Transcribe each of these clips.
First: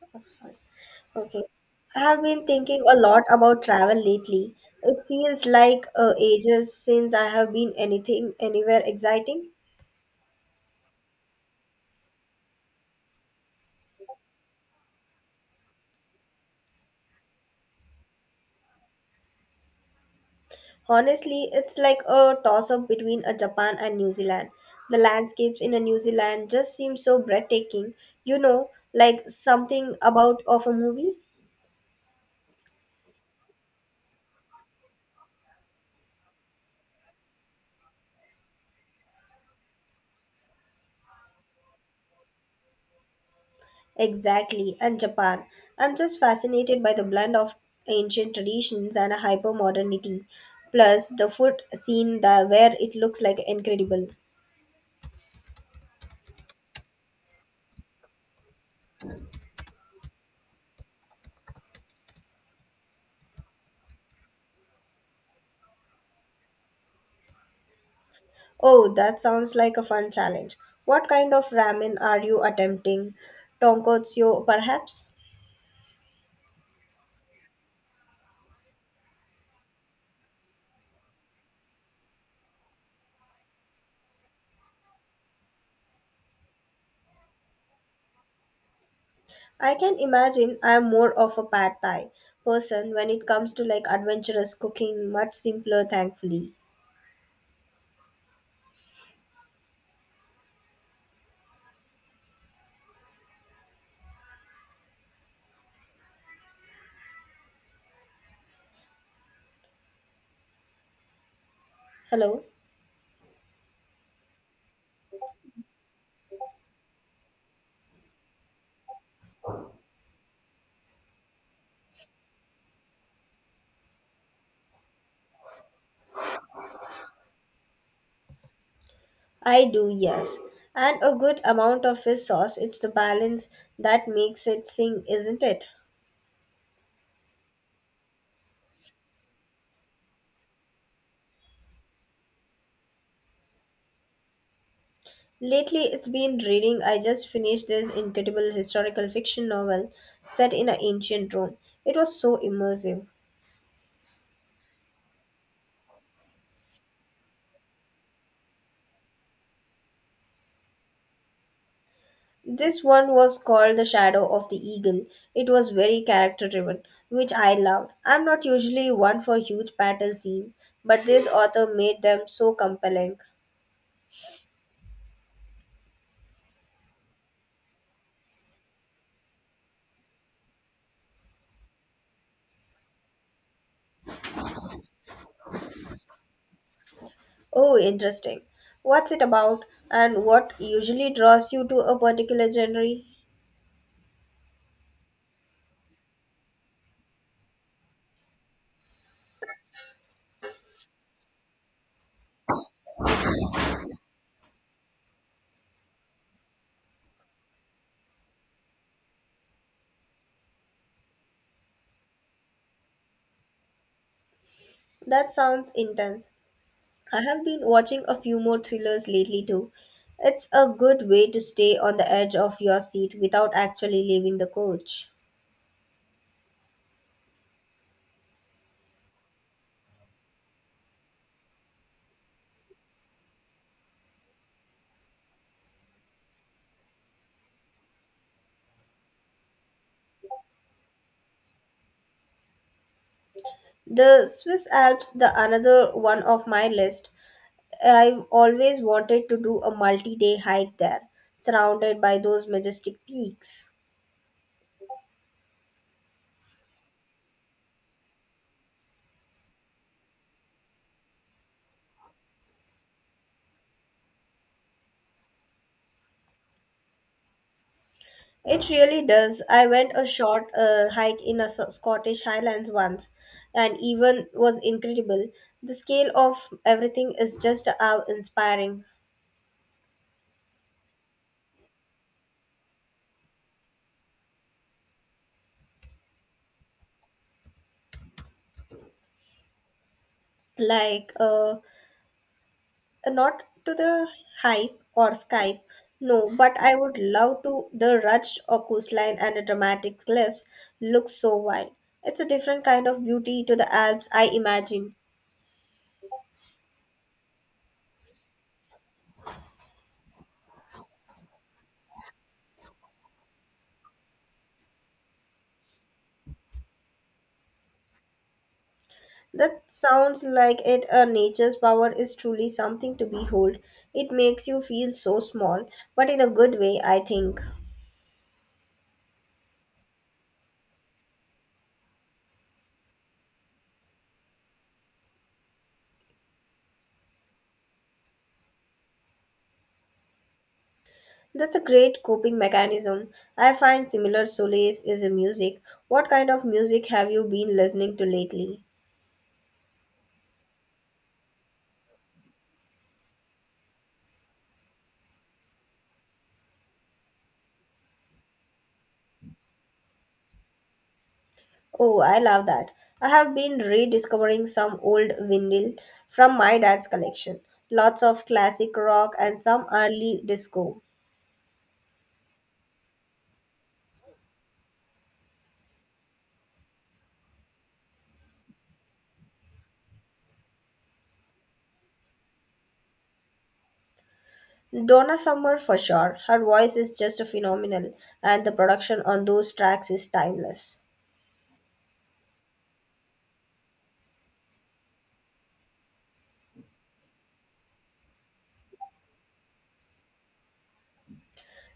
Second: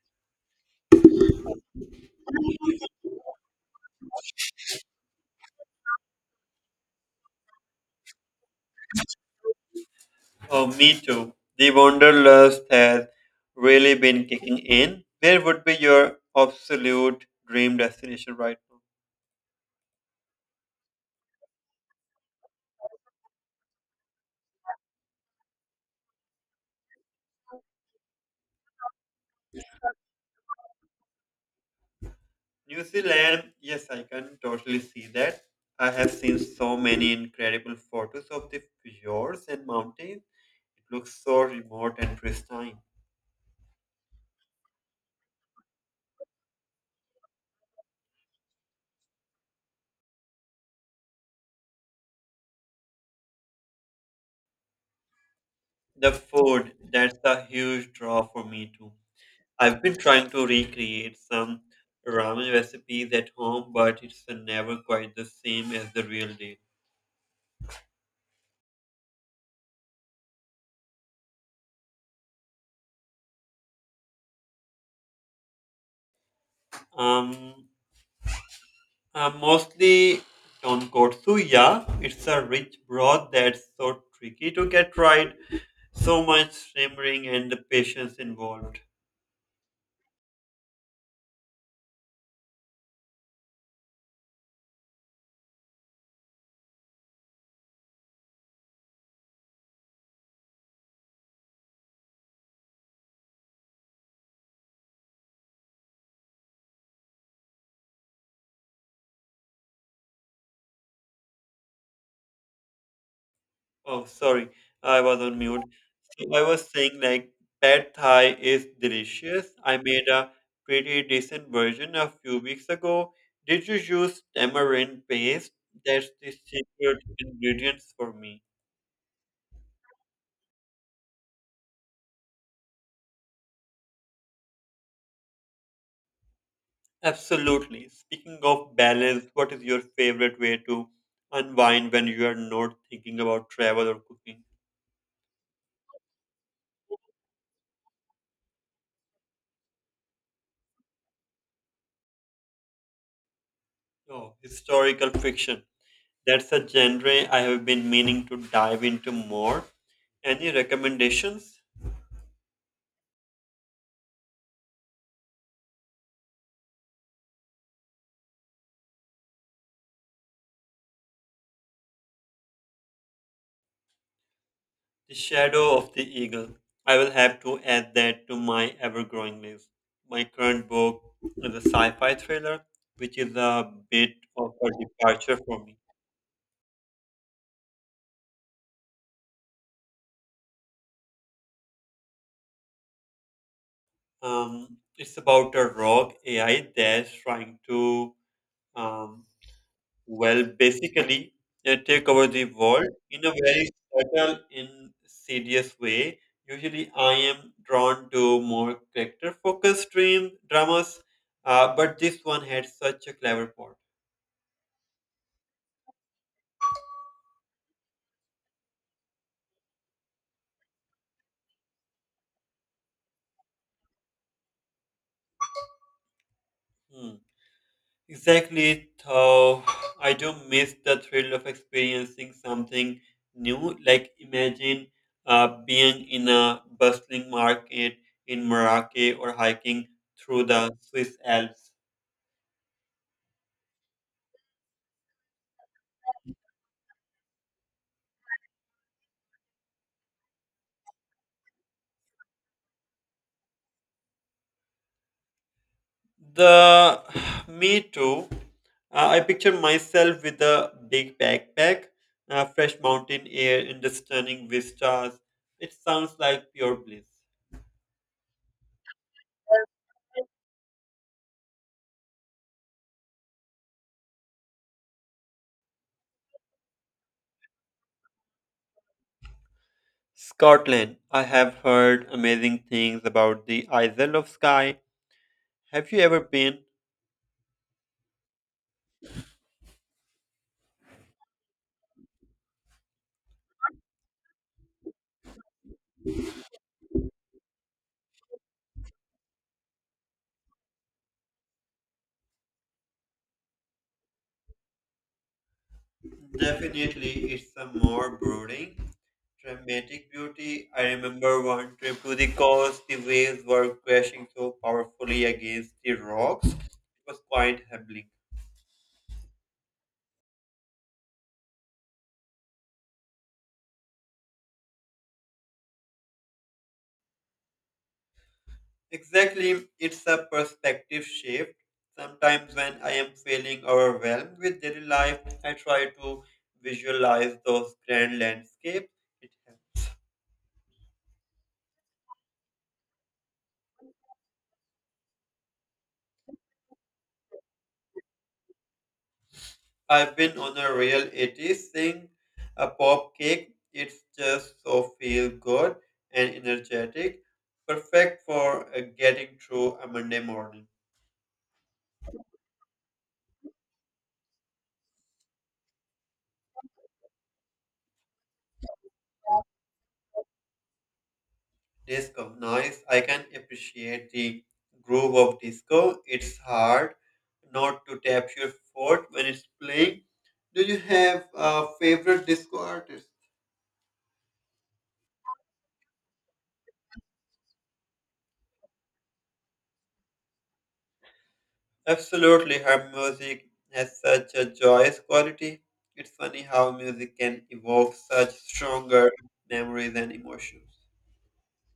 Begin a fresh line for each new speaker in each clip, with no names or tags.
Okay. I have been thinking a lot about travel lately. It feels like ages since I have been anything anywhere exciting.
Oh, me too. The Wanderlust has really been kicking in. Where would be your absolute dream destination right now?
Honestly, it's like a toss up between a Japan and New Zealand. The landscapes in a New Zealand just seem so breathtaking. You know, like something about of a movie.
New Zealand, yes, I can totally see that. I have seen so many incredible photos of the fjords and mountains. It looks so remote and pristine.
Exactly, and Japan. I'm just fascinated by the blend of ancient traditions and hyper modernity. Plus the food scene there where it looks like incredible.
The food, that's a huge draw for me too. I've been trying to recreate some ramen recipes at home, but it's never quite the same as the real deal.
Oh, that sounds like a fun challenge. What kind of ramen are you attempting? Tonkotsu, perhaps?
Um, Mostly tonkotsuya. It's a rich broth that's so tricky to get right. So much simmering and the patience involved.
I can imagine I am more of a pad thai person when it comes to like adventurous cooking, much simpler, thankfully. Hello.
Oh, sorry, I was on mute. So I was saying like pad thai is delicious. I made a pretty decent version a few weeks ago. Did you use tamarind paste? That's the secret ingredient for me.
I do, yes. And a good amount of his sauce. It's the balance that makes it sing, isn't it?
Absolutely. Speaking of balance, what is your favorite way to unwind when you are not thinking about travel or cooking?
Lately, it's been reading. I just finished this incredible historical fiction novel set in an ancient Rome. It was so immersive.
Oh, historical fiction. That's a genre I have been meaning to dive into more. Any recommendations?
This one was called The Shadow of the Eagle. It was very character driven, which I loved. I'm not usually one for huge battle scenes, but this author made them so compelling.
The Shadow of the Eagle. I will have to add that to my ever growing list. My current book is a sci fi thriller, which is a bit of a departure for me.
Oh, interesting. What's it about, and what usually draws you to a particular genre?
It's about a rogue AI that's trying to, um, well, basically take over the world in a very subtle, insidious way. Usually, I am drawn to more character-focused dream dramas, but this one had such a clever plot.
That sounds intense. I have been watching a few more thrillers lately too. It's a good way to stay on the edge of your seat without actually leaving the coach.
Hmm. Exactly, though I do miss the thrill of experiencing something new. Like imagine being in a bustling market in Morocco or hiking through the Swiss Alps.
The Swiss Alps, the another one of my list. I've always wanted to do a multi-day hike there, surrounded by those majestic peaks.
The me too. I picture myself with a big backpack, fresh mountain air, and the stunning vistas. It sounds like pure bliss.
It really does. I went a short hike in a Scottish Highlands once, and even was incredible. The scale of everything is just awe inspiring.
Scotland. I have heard amazing things about the Isle of Skye. Have you ever been?
Like, not to the hype or Skype, no, but I would love to. The rugged or coastline and the dramatic cliffs look so wild. It's a different kind of beauty to the Alps I imagine.
Definitely, it's a more brooding, dramatic beauty. I remember one trip to the coast, the waves were crashing so powerfully against the rocks. It was quite humbling.
That sounds like it. A nature's power is truly something to behold. It makes you feel so small, but in a good way, I think.
Exactly, it's a perspective shift. Sometimes, when I am feeling overwhelmed with daily life, I try to visualize those grand landscapes. It
That's a great coping mechanism. I find similar solace is in music. What kind of music have you been listening to lately?
I've been on a real 80's thing, a pop cake. It's just so feel good and energetic. Perfect for getting through a Monday morning.
Oh, I love that. I have been rediscovering some old vinyl from my dad's collection. Lots of classic rock and some early disco.
Disco, nice. I can appreciate the groove of disco. It's hard not to tap your foot when it's playing. Do you have a favorite disco artist?
Donna Summer for sure. Her voice is just phenomenal and the production on those tracks is timeless.
Absolutely, her music has such a joyous quality. It's funny how music can evoke such stronger memories and emotions.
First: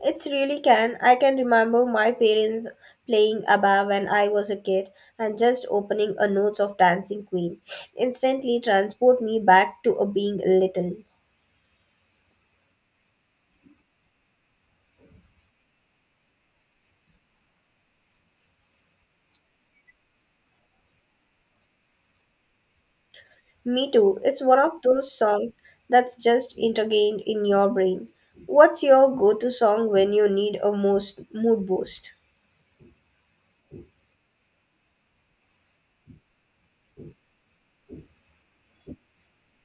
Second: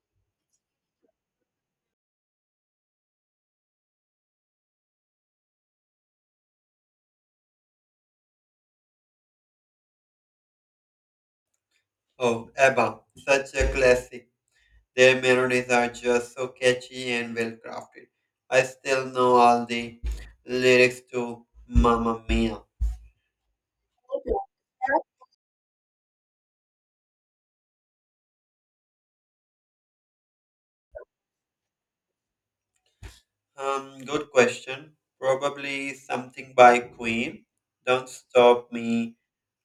It's really can. I can remember my parents playing ABBA when I was a kid and just opening a notes of Dancing Queen instantly transport me back to a being little.
Oh, ABBA, such a classic. Their melodies are just so catchy and well crafted. I still know all the lyrics to Mamma Mia.
Me too. It's one of those songs that's just integrated in your brain. What's your go-to song when you need a most mood boost?
Good question. Probably something by Queen. Don't stop me.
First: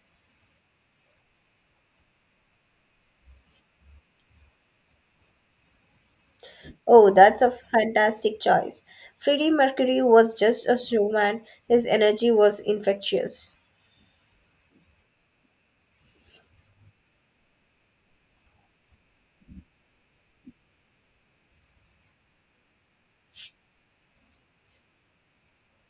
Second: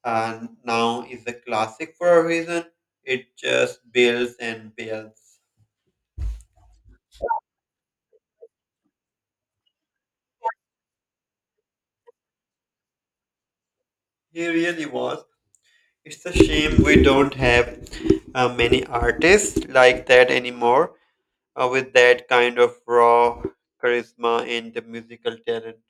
And now is a classic for a reason. It just builds and builds.
Oh, that's a fantastic choice. Freddie Mercury was just a showman, his energy was infectious.
He really was. It's a shame we don't have many artists like that anymore with that kind of raw charisma and the musical talent.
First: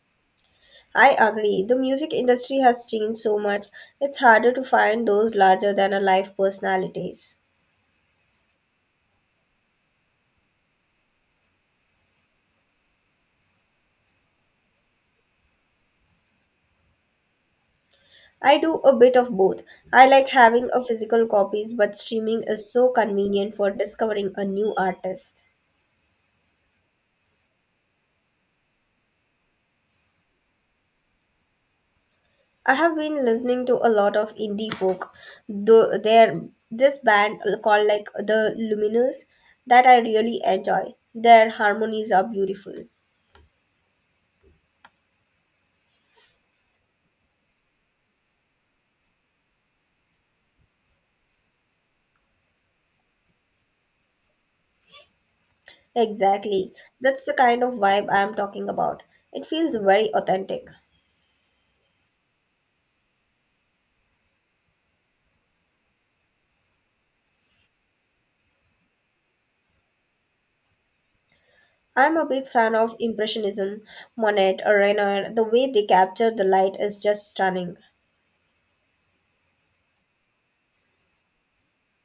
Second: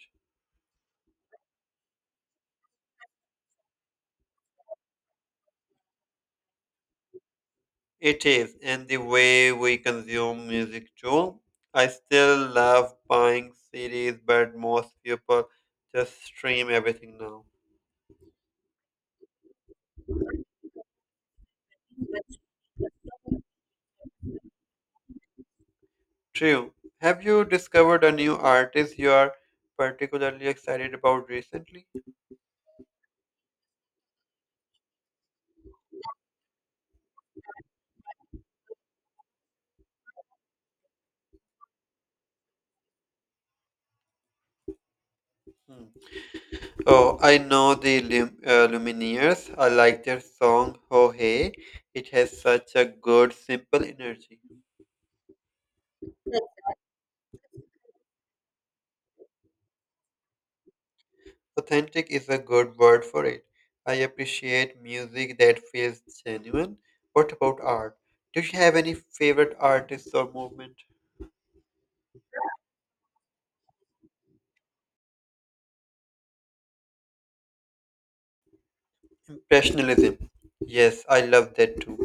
I agree. The music industry has changed so much, it's harder to find those larger than a life personalities.
It is, and the way we consume music too. I still love buying CDs, but most people just stream everything now.
I do a bit of both. I like having a physical copies, but streaming is so convenient for discovering a new artist.
True. Have you discovered a new artist you are particularly excited about recently?
I have been listening to a lot of indie folk. Though there this band called like the Luminous that I really enjoy. Their harmonies are beautiful.
Hmm. Oh, I know the Lumineers. I like their song "Oh Hey." It has such a good, simple energy.
Exactly. That's the kind of vibe I am talking about. It feels very authentic.
Authentic is a good word for it. I appreciate music that feels genuine. What about art? Do you have any favorite artists or movement?
I'm a big fan of Impressionism, Monet, or Renoir. The way they capture the light is just stunning.
Impressionism. Yes, I love that too.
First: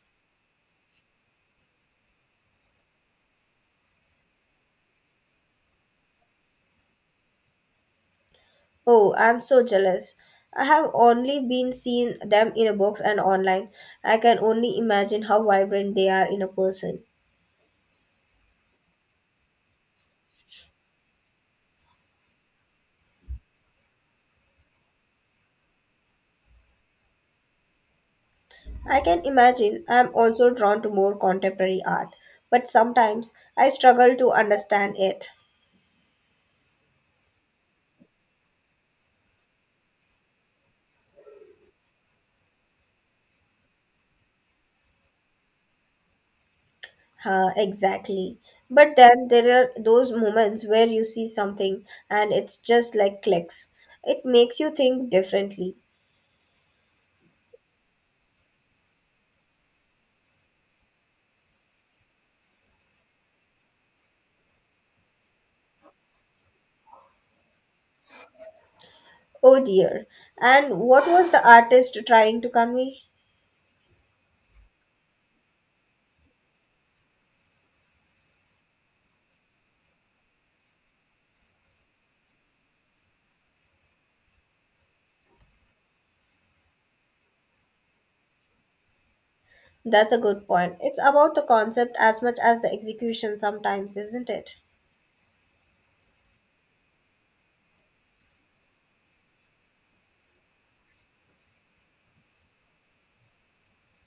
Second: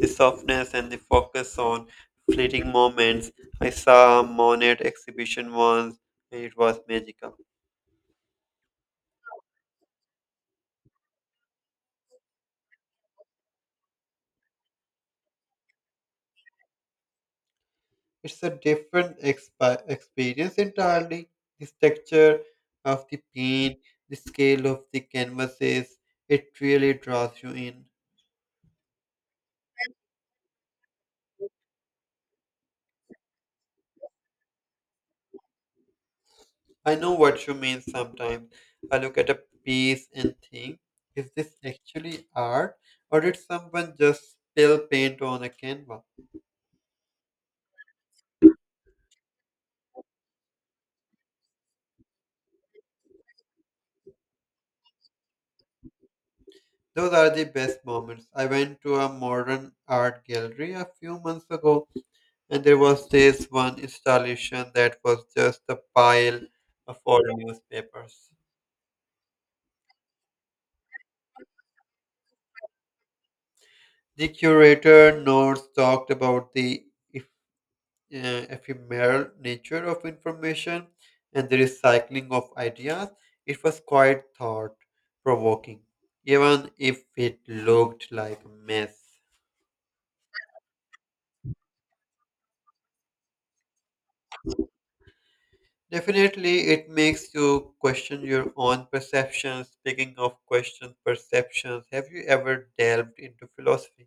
The softness and the focus on fleeting moments. I saw a Monet exhibition once and it was magical.
Oh, I'm so jealous. I have only been seeing them in a box and online. I can only imagine how vibrant they are in a person.
It's a different experience entirely. The texture of the paint, the scale of the canvases, it really draws you in.
I can imagine I'm also drawn to more contemporary art, but sometimes I struggle to understand it.
I know what you mean sometimes. I look at a piece and think, is this actually art or did someone just spill paint on a canvas?
Exactly. But then there are those moments where you see something and it's just like clicks. It makes you think differently.
Those are the best moments. I went to a modern art gallery a few months ago and there was this one installation that was just a pile of old newspapers.
Oh dear. And what was the artist trying to convey?
The curator notes talked about the uh, ephemeral nature of information and the recycling of ideas, it was quite thought provoking, even if it looked like a mess.
That's a good point. It's about the concept as much as the execution sometimes, isn't it?
Definitely, it makes you question your own perceptions. Speaking of questions, perceptions, have you ever delved into philosophy?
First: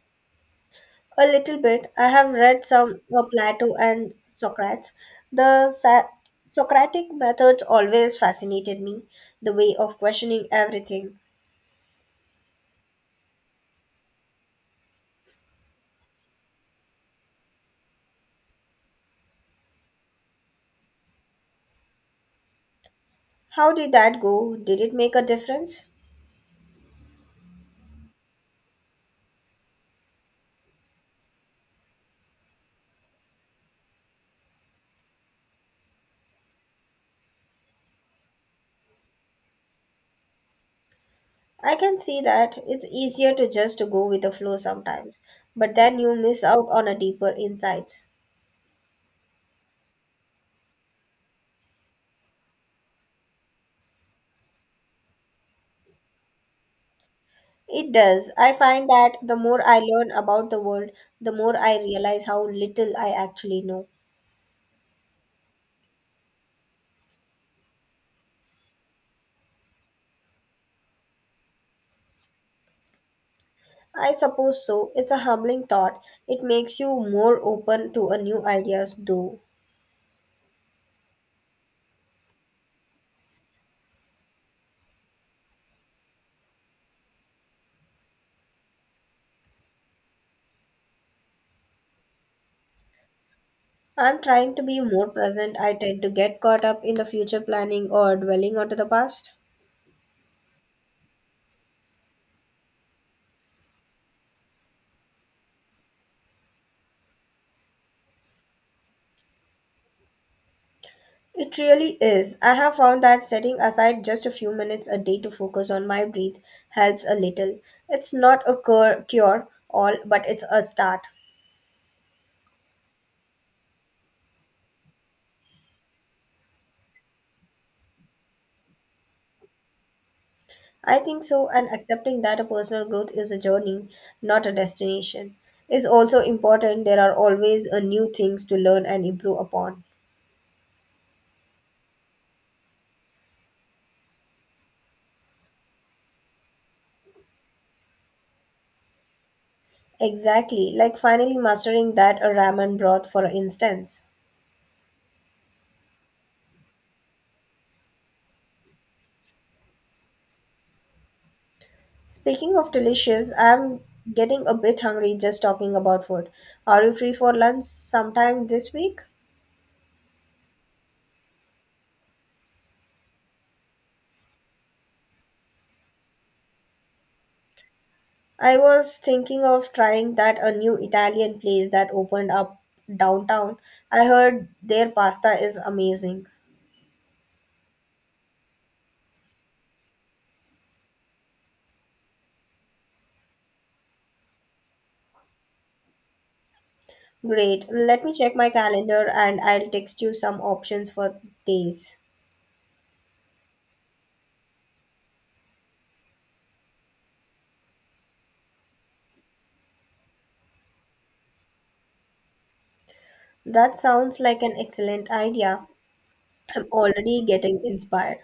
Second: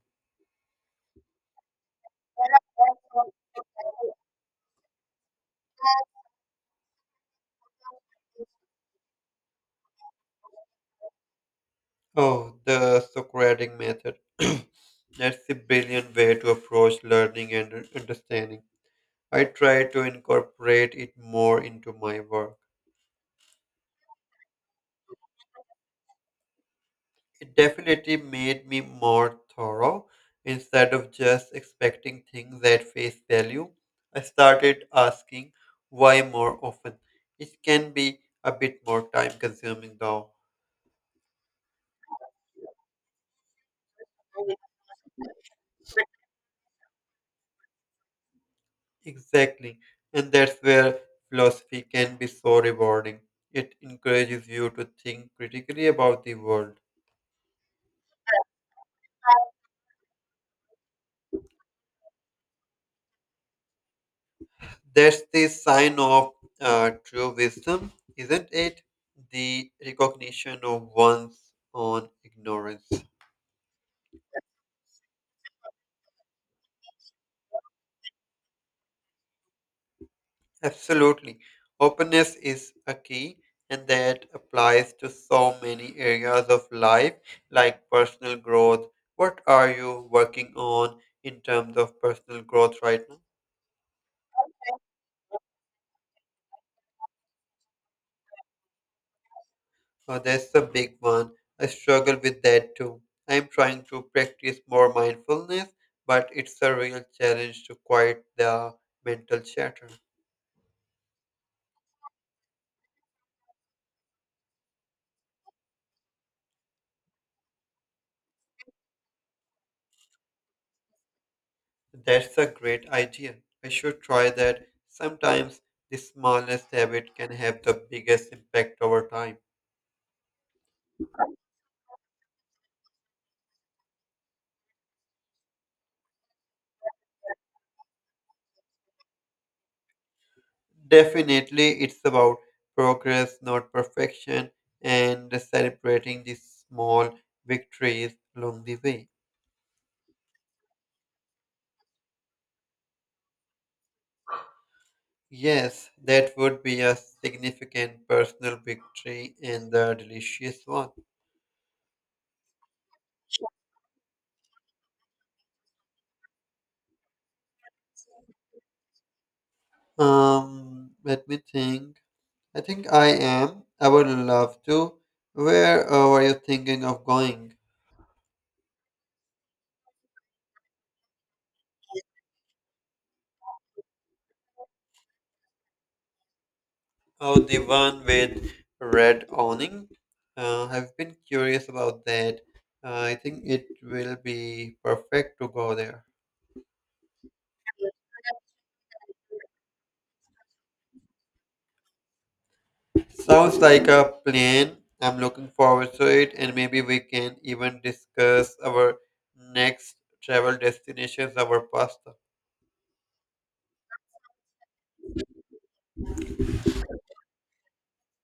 A little bit. I have read some of Plato and Socrates. The Socratic methods always fascinated me, the way of questioning everything.
Oh, the Socratic method. That's a brilliant way to approach learning and understanding. I try to incorporate it more into my work.
How did that go? Did it make a difference?
It definitely made me more thorough instead of just expecting things at face value. I started asking why more often. It can be a bit more time consuming though.
I can see that it's easier to just to go with the flow sometimes, but then you miss out on a deeper insights.
Exactly. And that's where philosophy can be so rewarding. It encourages you to think critically about the world.
It does. I find that the more I learn about the world, the more I realize how little I actually know.
That's the sign of true wisdom, isn't it? The recognition of one's own ignorance.
I suppose so. It's a humbling thought. It makes you more open to a new ideas though.
Absolutely. Openness is a key, and that applies to so many areas of life, like personal growth. What are you working on in terms of personal growth right now?
I'm trying to be more present. I tend to get caught up in the future planning or dwelling onto the past.
Oh, that's a big one. I struggle with that too. I'm trying to practice more mindfulness, but it's a real challenge to quiet the mental chatter.
It really is. I have found that setting aside just a few minutes a day to focus on my breath helps a little. It's not a cure all, but it's a start.
That's a great idea. I should try that. Sometimes the smallest habit can have the biggest impact over time.
I think so, and accepting that a personal growth is a journey, not a destination, is also important. There are always a new things to learn and improve upon.
Definitely, it's about progress, not perfection, and celebrating the small victories along the way.
Exactly, like finally mastering that a ramen broth, for instance.
Yes, that would be a significant personal victory and a delicious one.
Speaking of delicious, I'm getting a bit hungry just talking about food. Are you free for lunch sometime this week?
Let me think. I think I am. I would love to. Where were you thinking of going?
I was thinking of trying that a new Italian place that opened up downtown. I heard their pasta is amazing.
Oh, the one with red awning. I've been curious about that. I think it will be perfect to go there.
Great. Let me check my calendar and I'll text you some options for days.
Sounds like a plan. I'm looking forward to it, and maybe we can even discuss our next travel destinations, our pasta.
That sounds like an excellent idea. I'm already getting inspired.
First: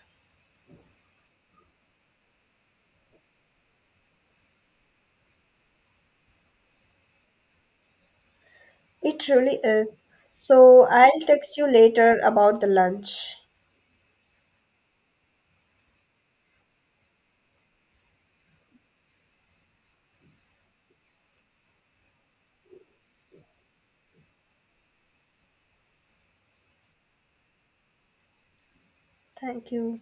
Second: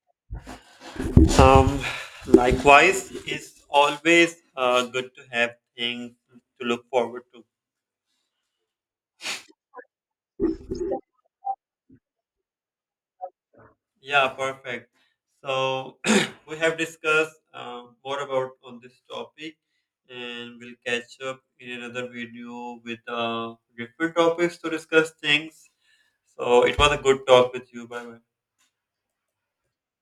Um, Likewise, it's always good to have things to look forward to.
It really is. So I'll text you later about the lunch.
Yeah, perfect. So we have discussed more about on this topic, and we'll catch up in another video with different topics to discuss things. So it was a good talk with you, by the way.
Thank you.